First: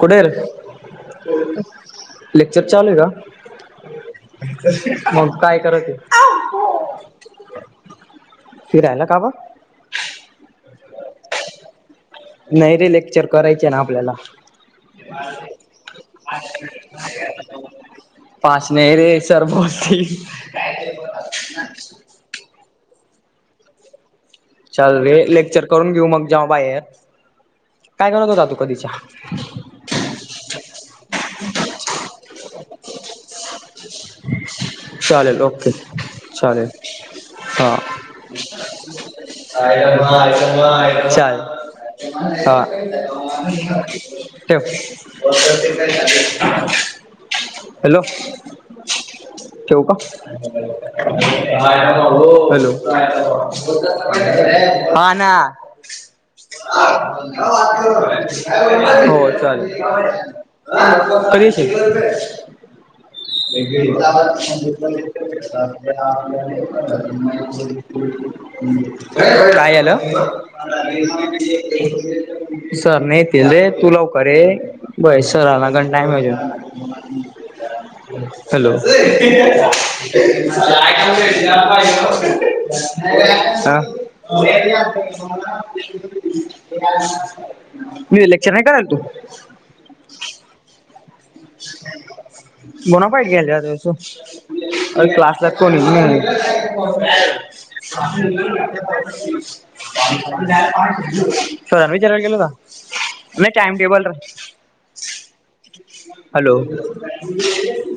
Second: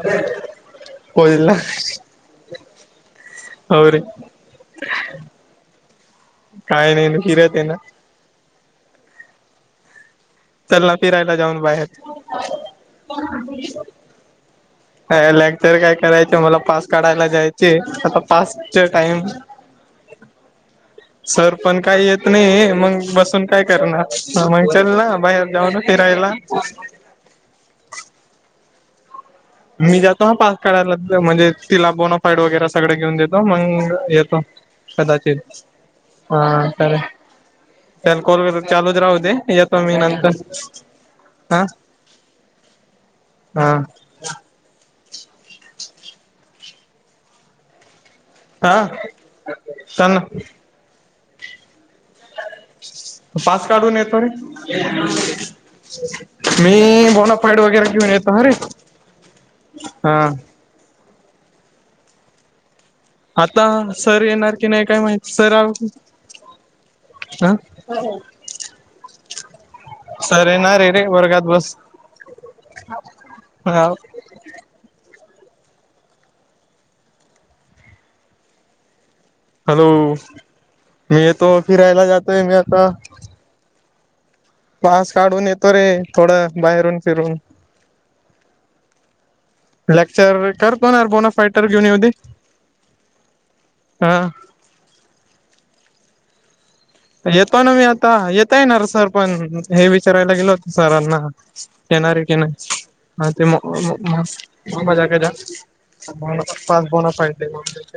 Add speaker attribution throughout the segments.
Speaker 1: कुठे
Speaker 2: कॉलेजला
Speaker 1: आहेर लेक्चर चालू आहे का?
Speaker 2: हो रे
Speaker 1: मग काय करते?
Speaker 2: काय नाही न फिरत आहे ना.
Speaker 1: फिरायला का ब?
Speaker 2: चलना फिरायला जाऊन बाहेर.
Speaker 1: नाहीये लेक्चर करायचे ना आपल्याला.
Speaker 2: लेक्चर काय करायच मला पास काढायला जायचे आता
Speaker 1: पाच
Speaker 2: पासचे
Speaker 1: नाही रे
Speaker 2: टाइम
Speaker 1: [inaudible]
Speaker 2: सर पण काही येत नाहीये मग बसून काय करणार मग चल ना. बाहेर
Speaker 1: लेक्चर
Speaker 2: जाऊन
Speaker 1: करून घेऊ मग
Speaker 2: फिरायला
Speaker 1: जेव्हा बाहेर काय करत होता तू कधीच्या
Speaker 2: मी जातो हा पास काढयला म्हणजे तिला बोनोफाईड वगैरे सगळं घेऊन देतो मग येतो. कदाचित
Speaker 1: चालेल ओके
Speaker 2: हा
Speaker 1: चालेल
Speaker 2: तर
Speaker 1: हा
Speaker 2: त्याल कॉलवर चालूच राहू दे येतो मी नंतर
Speaker 1: चालेल
Speaker 2: हांं.
Speaker 1: हा ठेव हॅलो?
Speaker 2: हां.
Speaker 1: ठेऊ का? हॅलो?
Speaker 2: पास काढून येतो रे
Speaker 1: हां ना.
Speaker 2: मी बोनाफाईड वगैरे घेऊन येतो अरे
Speaker 1: हो
Speaker 2: हा
Speaker 1: चालेल. [unintelligible]
Speaker 2: आता सर येणार
Speaker 1: [unintelligible]
Speaker 2: की नाही काय माहिती सर ह
Speaker 1: काय झालं
Speaker 2: सर येणार आहे रे वर्गात बस
Speaker 1: सर न येतील रे
Speaker 2: हा
Speaker 1: तू लव कर ये बय सरांना गण टाईम होऊन जाईल. हॅलो? [unintelligible] [inaudible] मी
Speaker 2: हॅलो मी येतो फिरायला जातोय मी आता पास काढून येतो रे थोडं बाहेरून फिरून
Speaker 1: इलेक्शन हे कराय करतो.
Speaker 2: लेक्चर कर कोणा
Speaker 1: बोनाफाईट घ्यायला आलो होतो.
Speaker 2: हा
Speaker 1: क्लासला कोणीही नाहीये.
Speaker 2: येतो ना मी
Speaker 1: [inaudible]
Speaker 2: आता येता येणार सर पण हे विचारायला गेलो होत सरांना
Speaker 1: सराला
Speaker 2: येणार
Speaker 1: विचारयला
Speaker 2: आहे
Speaker 1: गेल
Speaker 2: की
Speaker 1: हो टाइम टेबल हॅलो
Speaker 2: [unintelligible]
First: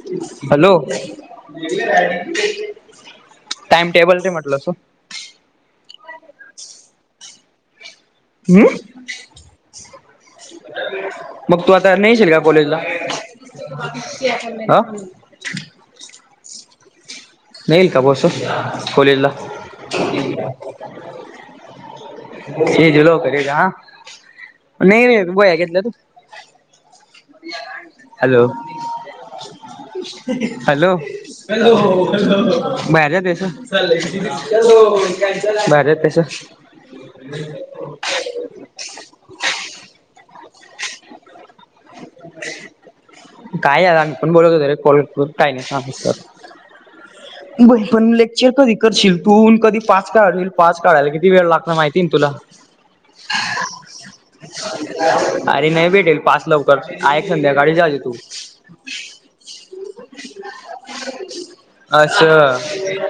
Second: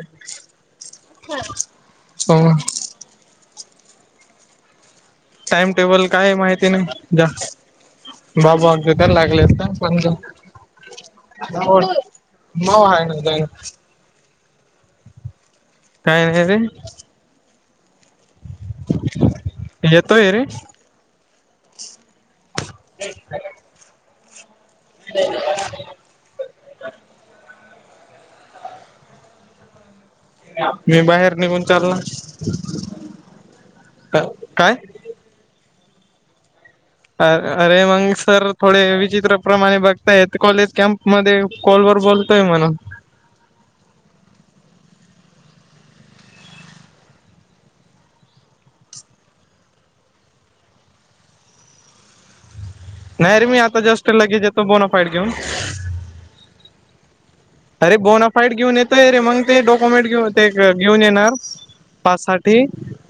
Speaker 1: हॅलो
Speaker 2: हम
Speaker 1: टाइम टेबल दे म्हटलं अस.
Speaker 2: टाइम टेबल काय माहिती नाही जा बाबु अगे
Speaker 1: हम्म
Speaker 2: तर लागले असता म्हणजे
Speaker 1: मग तू आता नाही येशील का कॉलेजला?
Speaker 2: मऊ आहे ना
Speaker 1: आ?
Speaker 2: काय नाही ते?
Speaker 1: नाही येईल का बा अस कॉलेजला?
Speaker 2: येतोय रे
Speaker 1: [unintelligible] नाही रे गोळ्या घेतल्या तू? हॅलो? हॅलो?
Speaker 2: मी बाहेर निघून चालला काय
Speaker 1: [unintelligible]
Speaker 2: अर अरे मग सर थोडे विचित्रप्रमाणे बघतायत कॉलेज कॅम्प मध्ये कॉल वर बोलतोय म्हणा.
Speaker 1: [unintelligible]
Speaker 2: [inaudible]
Speaker 1: बई पण लेक्चर कधी करशील तू कधी पाच काढील पाच काढायला किती वेळ लागत माहिती ना तुला.
Speaker 2: नाही रे मी आता जेस्ट लगेज येतो बोनाफाईट घेऊन.
Speaker 1: अरे नाही भेटेल, पास लव आहे एक संध्या
Speaker 2: अरे बोनाफाईड घेऊन येतोय, रे मग ते डॉक्युमेंट घेऊन ते घेऊन येणार. पास साठी
Speaker 1: असं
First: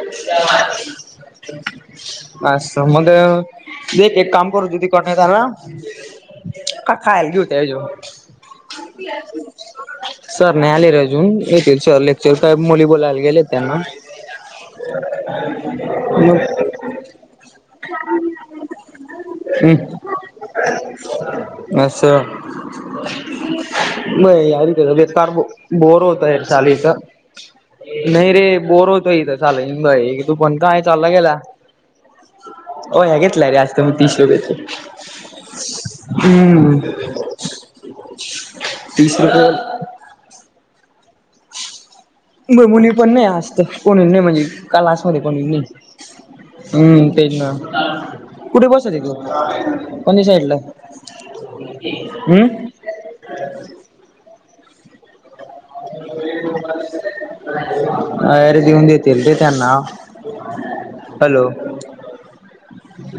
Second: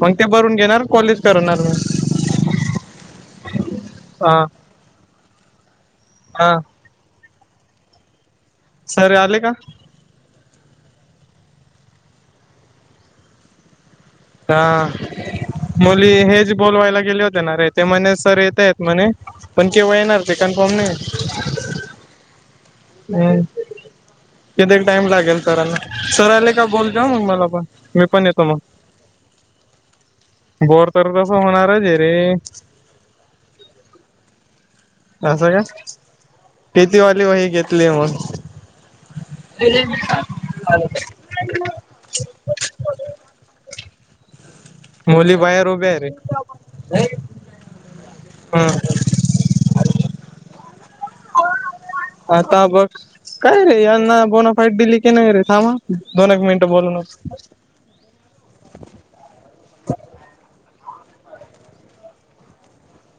Speaker 2: मग ते भरून घेणार कॉलेज करणार मग
Speaker 1: अस मग,
Speaker 2: हा
Speaker 1: [unintelligible]
Speaker 2: हा.
Speaker 1: का खायल एवढ्या जवळून?
Speaker 2: सर आले का?
Speaker 1: सर नाही आले र अजून, येतील सर लेक्चर काय मुली बोलायला गेलेत त्यांना
Speaker 2: हा मुली
Speaker 1: मग
Speaker 2: हेच बोलवायला गेले होते ना रे, ते म्हणे सर येतायेत. म्हणे, पण केव्हा येणार ते कन्फर्म नाहीये.
Speaker 1: अस. नाही या रित
Speaker 2: कितीक टाइम
Speaker 1: बेकार
Speaker 2: लागेल
Speaker 1: बो
Speaker 2: सरांना
Speaker 1: बोर
Speaker 2: सर
Speaker 1: होतये
Speaker 2: आले का बोल
Speaker 1: चालायचं.
Speaker 2: जा मग मला पण मी पण
Speaker 1: नाही रे
Speaker 2: येतो मग
Speaker 1: बोर होतोय इथे, चालायची पाळी
Speaker 2: बोर तर तसं होणारच ये रे.
Speaker 1: वह्या घेतला रे आज [unintelligible]
Speaker 2: असं का?
Speaker 1: हम्म
Speaker 2: कितीवाली वही घेतली ये मग?
Speaker 1: तीस रुपया
Speaker 2: ह [unintelligible]
Speaker 1: म मुली पण नाही आजतर, कोणी नाही म्हणजे, क्लासमध्ये
Speaker 2: मुली
Speaker 1: कोणी नाही.
Speaker 2: बाहेर उभ्या आहे रे
Speaker 1: हम् तेच ना. कुठे बसत
Speaker 2: हम्म
Speaker 1: तू, पनी साईडला हम्म.
Speaker 2: आता बघ काय रे यांना बोनाफाईट दिली की नाही रे, थांबा दोन एक मिनिटं बोलून हो.
Speaker 1: आयर घेऊन देतील रे त्यांना. Hello,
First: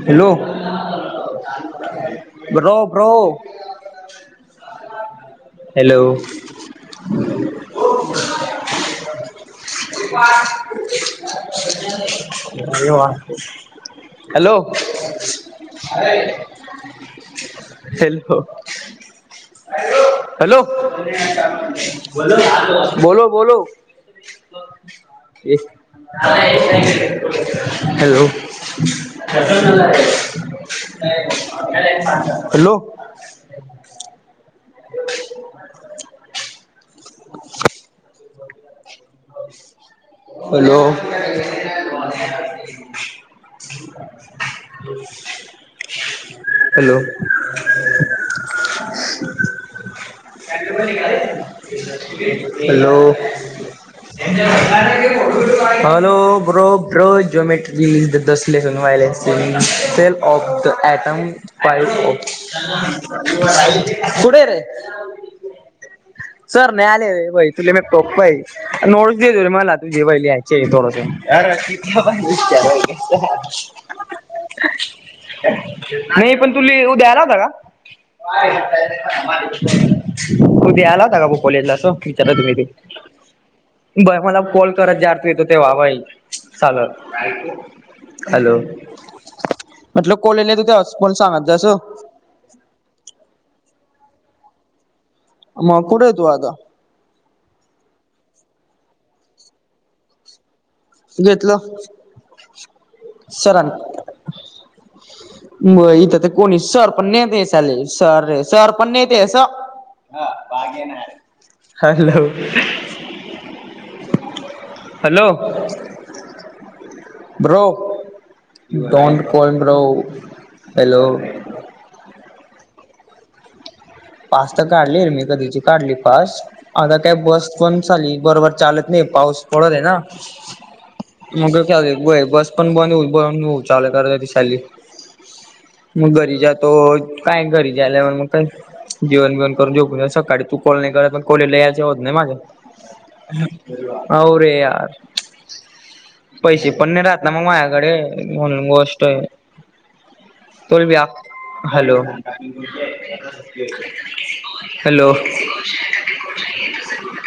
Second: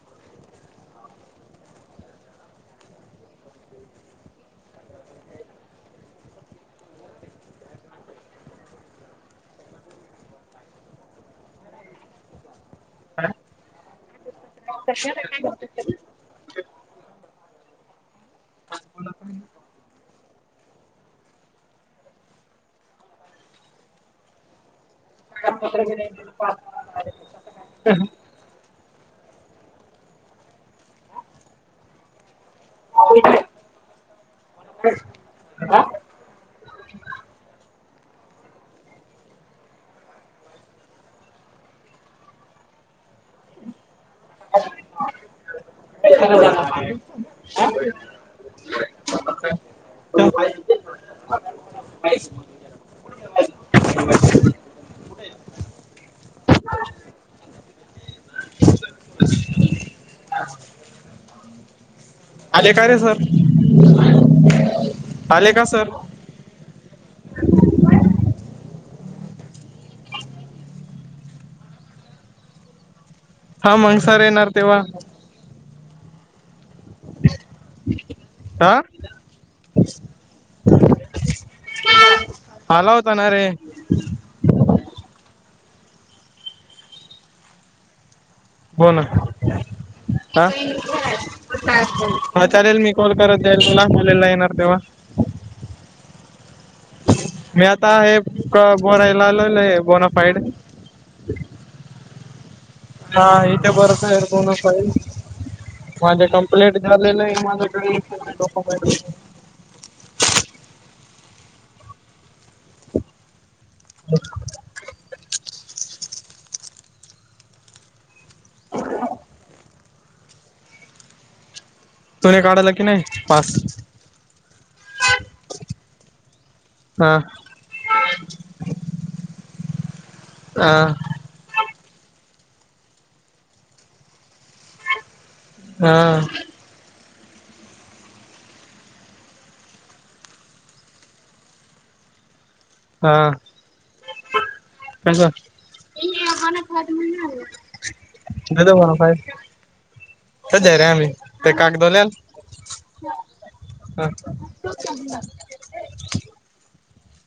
Speaker 1: hello. Bro, bro. Hello. Hello. Hello. Hello बोलो बोलो hello, hello,
Speaker 2: [inaudible]
Speaker 1: hello [inaudible] hello
Speaker 2: [unintelligible] [unintelligible]
Speaker 1: hello hello bro bro जोमॅ [unintelligible] जनस the this lesson व्हायलेस सेल ऑफ द ऍटम पा
Speaker 2: आले का रे
Speaker 1: ऑफ
Speaker 2: सर
Speaker 1: कुठय रे?
Speaker 2: आले का सर
Speaker 1: सर नाय आले व्हय तुला मी टोकतोय. नोटस दिलेले मला तुझे पहिली यायची आहे थोडंस [unintelligible]
Speaker 2: हा मंग सर येणार तेव्हा
Speaker 1: नाही पण तुली उद्याय नवता का
Speaker 2: हा
Speaker 1: तू ते आला होता का कॉलेजला असो विचारायला ते
Speaker 2: आला होता ना रे
Speaker 1: बरं मला कॉल करत जार तू येतो ते व्हावाई चालल. हॅलो
Speaker 2: हो ना
Speaker 1: म्हटल कॉल
Speaker 2: हा
Speaker 1: लेले तो त्यावेळेस
Speaker 2: हा चालेल मी कॉल करत जाईल तुला मुलेला येणार तेव्हा.
Speaker 1: म कुठंय तू आता
Speaker 2: मी आता आहे बोरायला आलेलोय बोना फाईड
Speaker 1: घेतलं.
Speaker 2: हा इथे भरत आहे बोनाफाईल
Speaker 1: मग इथं तर कोणी सर पण नेते चालेल
Speaker 2: माझ्याकडे
Speaker 1: सर सर पण
Speaker 2: डॉक्युमेंट
Speaker 1: नेते स ह hello
Speaker 2: [unintelligible]
Speaker 1: hello bro don't call bro hello
Speaker 2: तुने काढायला की नाय पास
Speaker 1: पास त काढली मी कधीची काढली पास आता काय
Speaker 2: हा
Speaker 1: बस पण चालली बरोबर चालत नाय पाऊस पडत आहे ना
Speaker 2: आ
Speaker 1: मग ख्याल बस पण बद बद चाले कार ती चालली.
Speaker 2: हा
Speaker 1: मग घरी जातो काय घरी जाल्यावर मग काय जेवण बिवण करून झोपून सकाळी तू कॉल नाय करत पण कॉलेजला यायचं होत नाय माझं
Speaker 2: हा
Speaker 1: अव रे यार
Speaker 2: कसं
Speaker 1: पैसे पण नाय राहत ना मग माझ्याकडे म्हणुन
Speaker 2: दादा बोनाफाईड
Speaker 1: मोजतोय.
Speaker 2: सध्या रे
Speaker 1: तरी बी
Speaker 2: आम्ही
Speaker 1: आप
Speaker 2: ते
Speaker 1: हॅलो
Speaker 2: कागदोल्याल हा
Speaker 1: हॅलो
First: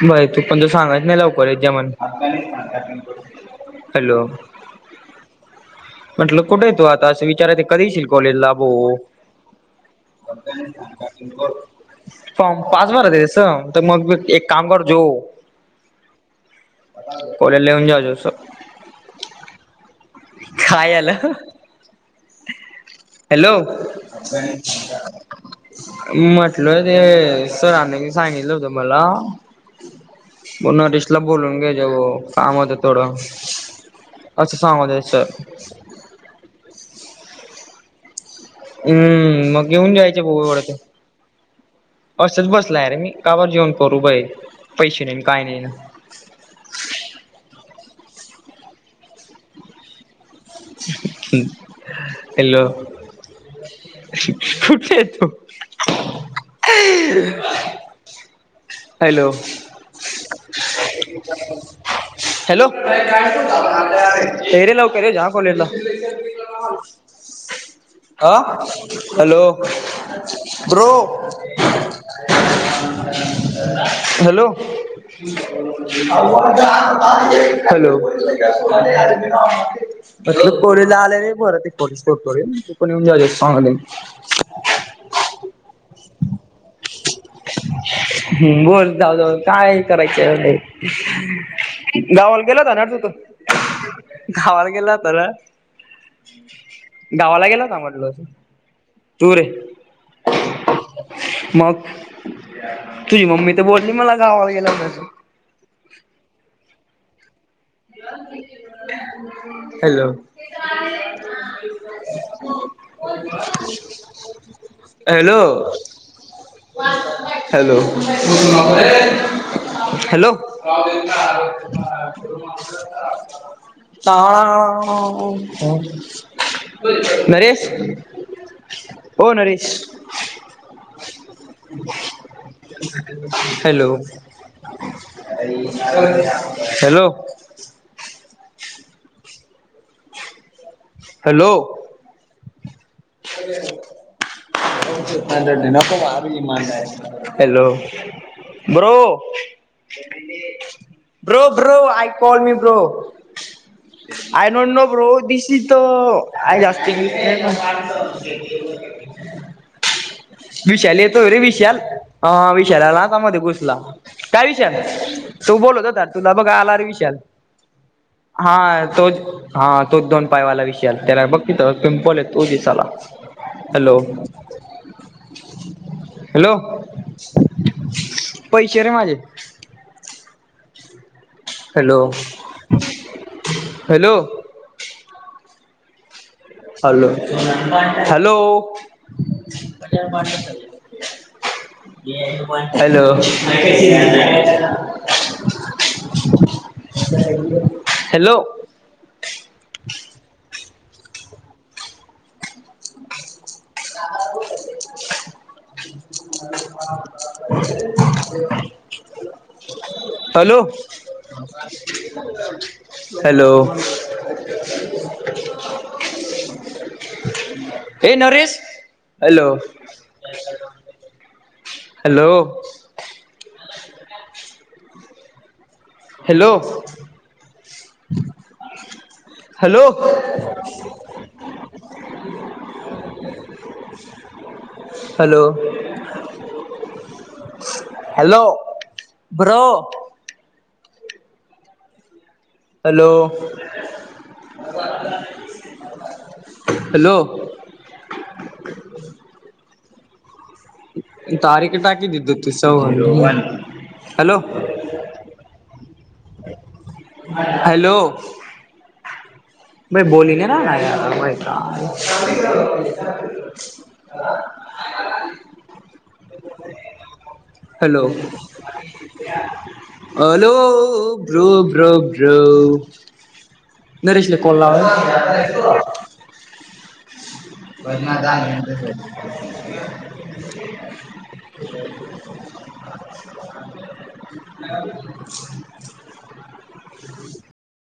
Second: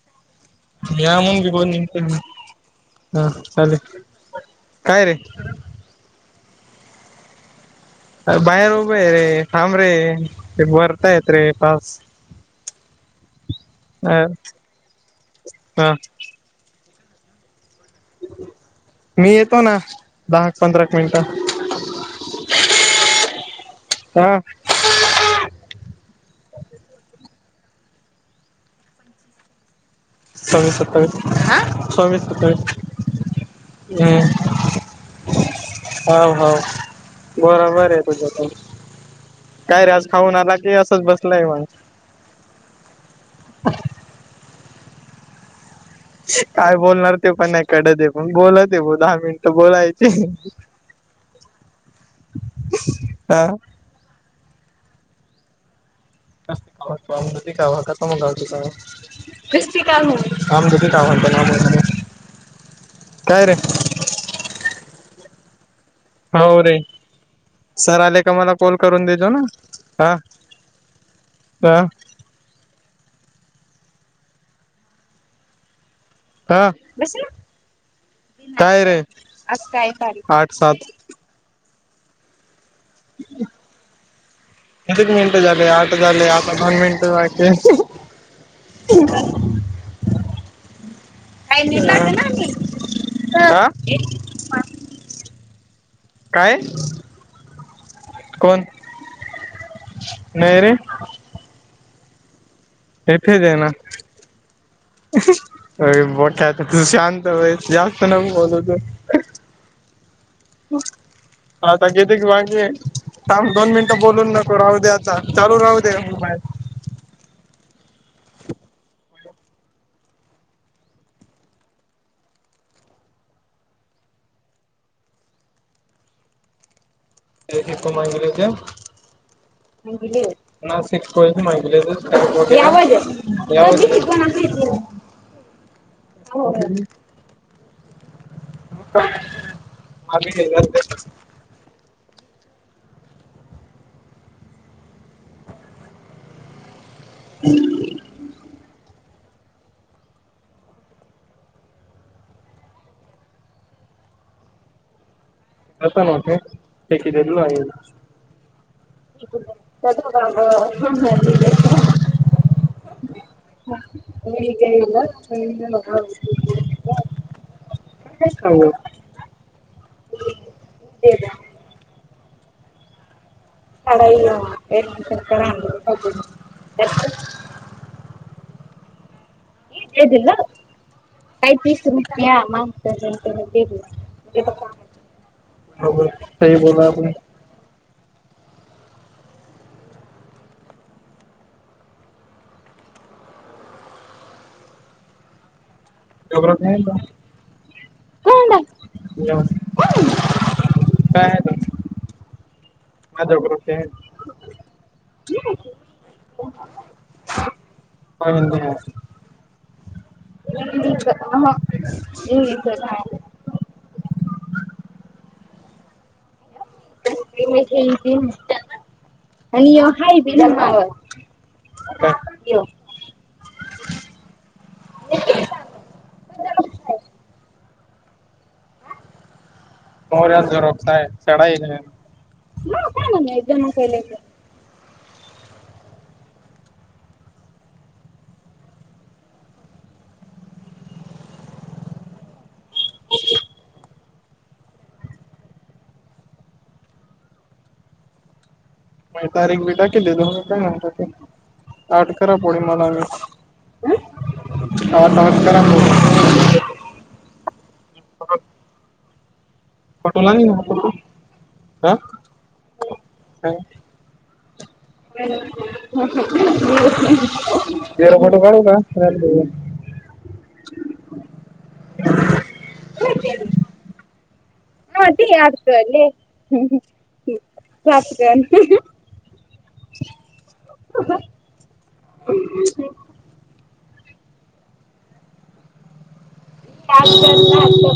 Speaker 1: बर तू पण तो सांगायच
Speaker 2: मी
Speaker 1: नाय
Speaker 2: आमून
Speaker 1: लवकर
Speaker 2: बी
Speaker 1: येते
Speaker 2: बोल
Speaker 1: जा म्हणून
Speaker 2: हा चालेल
Speaker 1: हॅलो
Speaker 2: काय रे
Speaker 1: म्हटलं कुठेेय तु आता असं विचारयं कधी येशील?
Speaker 2: अ
Speaker 1: कॉलेजला
Speaker 2: बाहेर
Speaker 1: भो
Speaker 2: उभाय रे थांब रे ते भरतायेत र टास्क
Speaker 1: फॉर्म पास भरत्यांतस तर मग एक काम कर जो
Speaker 2: हा
Speaker 1: कॉलेजला येऊन जाजो स
Speaker 2: मी येतो ना. दहा पंधरा
Speaker 1: हाय
Speaker 2: मिनिटं
Speaker 1: आलं हॅलो
Speaker 2: हा
Speaker 1: [unintelligible] म्हटलय ते सरांनी सांगितलं होत मला
Speaker 2: सव्वीस सत्तावीस
Speaker 1: नोटिसला बोलून घ्या जेव भो
Speaker 2: सव्वीस
Speaker 1: काम होत
Speaker 2: सत्तावीस
Speaker 1: थोडं
Speaker 2: हम्म
Speaker 1: असं सांगाव त्यास [unintelligible]
Speaker 2: हाव हाव बरोबर आहे तुझं
Speaker 1: हम्म मग
Speaker 2: काय रे
Speaker 1: घेऊन
Speaker 2: आज
Speaker 1: जायचे
Speaker 2: खाऊन
Speaker 1: भाऊ
Speaker 2: आला
Speaker 1: एवढं
Speaker 2: की
Speaker 1: ते
Speaker 2: असंच बसलंय म्हण
Speaker 1: असंच बसला आहे रे मी काभार जेऊन करू बाहेर पैसे नाही काय नाही न
Speaker 2: काय बोलणार ते पण नाही कडत हे पण बोलत हे भो दहा मिनिट बोलायचे
Speaker 1: हम हॅलो
Speaker 2: हा
Speaker 1: कुठ ये तो
Speaker 2: [unintelligible] कावा [inaudible] कोन गांव ची सांगा
Speaker 1: हॅलो
Speaker 2: क्रिस्पी काहू का म्हणते का म्हणते ना काय रे
Speaker 1: येरे लवकर ये जा कॉलेजला
Speaker 2: हाव रे सर आले
Speaker 1: हा
Speaker 2: का मला कॉल करून देजो ना
Speaker 1: हॅलो
Speaker 2: हा
Speaker 1: ब्रो
Speaker 2: हा
Speaker 1: [unintelligible] [inaudible] हॅलो [unintelligible] [inaudible]
Speaker 2: हा
Speaker 1: हॅलो
Speaker 2: काय रे आज काय तारीख
Speaker 1: अर
Speaker 2: आठ सात
Speaker 1: कोरीला आलेले परत एक पोलीस कोरीला तु पण येऊन जाऊ सांगले
Speaker 2: कितीक मिनिटं झाले आठ झाले आता दोन मिनिटं बाकी आहेत.
Speaker 1: हम्म बोल जाऊ जाऊ काय करायच आहे.
Speaker 2: काय नीट लागलं ना
Speaker 1: गावाला गेला
Speaker 2: आम्ही
Speaker 1: होता का तु त
Speaker 2: हा
Speaker 1: गावाला गेला होताना
Speaker 2: काय
Speaker 1: गावाला गेला होता म्हटल
Speaker 2: कोण नाही रे
Speaker 1: मग तुझी
Speaker 2: इथेच
Speaker 1: मम्मी
Speaker 2: आहे
Speaker 1: तर
Speaker 2: ना
Speaker 1: बोलली मला गावाला गेला होता तु
Speaker 2: अय बोठया तू शांत बयीस जास्त नको बोलु तु
Speaker 1: हॅलो इथे आलेले
Speaker 2: आता किती बाकी ये थांब दोन मिनिटं बोलून नको राहू दे आता चालू
Speaker 1: हॅलो
Speaker 2: राहू दे मोबाईल
Speaker 1: [unintelligible] हॅलो ये [unintelligible] हॅलो [unintelligible] ताळाळाहमफम नरेश
Speaker 2: शिक
Speaker 1: ओ नरेश
Speaker 2: घे नासिक कोयद माहिलीस [unintelligible] यावल
Speaker 1: हॅलो
Speaker 2: ये [inaudible] [unintelligible]
Speaker 1: हॅलो
Speaker 2: मागे [unintelligible] [inaudible]
Speaker 1: hello. [inaudible] [unintelligible] Hello! Bro bro bro... I call me bro I don't know bro... this is the
Speaker 2: आता नव्हते
Speaker 1: आय
Speaker 2: ते
Speaker 1: आस्किंग
Speaker 2: केलेल आहे हो
Speaker 1: [unintelligible]
Speaker 2: [inaudible]
Speaker 1: विशाल... येतोय रे विशाल... आ... विशाल आला.... आता मध्ये घुसला काय विशाल... तो बोलत होता तुला.... बघ आला ररे विशाल हा तोच हा तोच दोन पायवाला विशाल... त्याला बघ तिथ
Speaker 2: शाळा
Speaker 1: पिंपल ए तो दिसाला हॅलो
Speaker 2: [inaudible]
Speaker 1: पैशे रे माझे
Speaker 2: [unintelligible] काय ते...
Speaker 1: हॅलो हॅलो
Speaker 2: [inaudible] [inaudible]
Speaker 1: हॅलो!
Speaker 2: आपण
Speaker 1: हॅलो! [inaudible] हॅलो हॅलो
Speaker 2: कोन्डा काय आहे ते [inaudible] काय
Speaker 1: [unintelligible] [inaudible] हॅलो! हॅलो!
Speaker 2: नाही
Speaker 1: हे
Speaker 2: आहे.
Speaker 1: नरेश. हॅलो
Speaker 2: आणि ये हाय बी.
Speaker 1: Hello! Hello! Hello!
Speaker 2: [inaudible]
Speaker 1: Hello! Hello bro! Hello! Hello!
Speaker 2: म तारीख बी टा केली दोघ का.
Speaker 1: तारीक टाकी द तू सव
Speaker 2: मी
Speaker 1: हल हॅलो.
Speaker 2: [inaudible]
Speaker 1: हॅलो! बोली नाही ना गता
Speaker 2: हा काय
Speaker 1: का. Hello
Speaker 2: [inaudible]
Speaker 1: hello! Bro bro bro नरेशले कॉल लावा.
Speaker 2: [inaudible] कर
Speaker 1: [inaudible] [inaudible]
Speaker 2: [inaudible]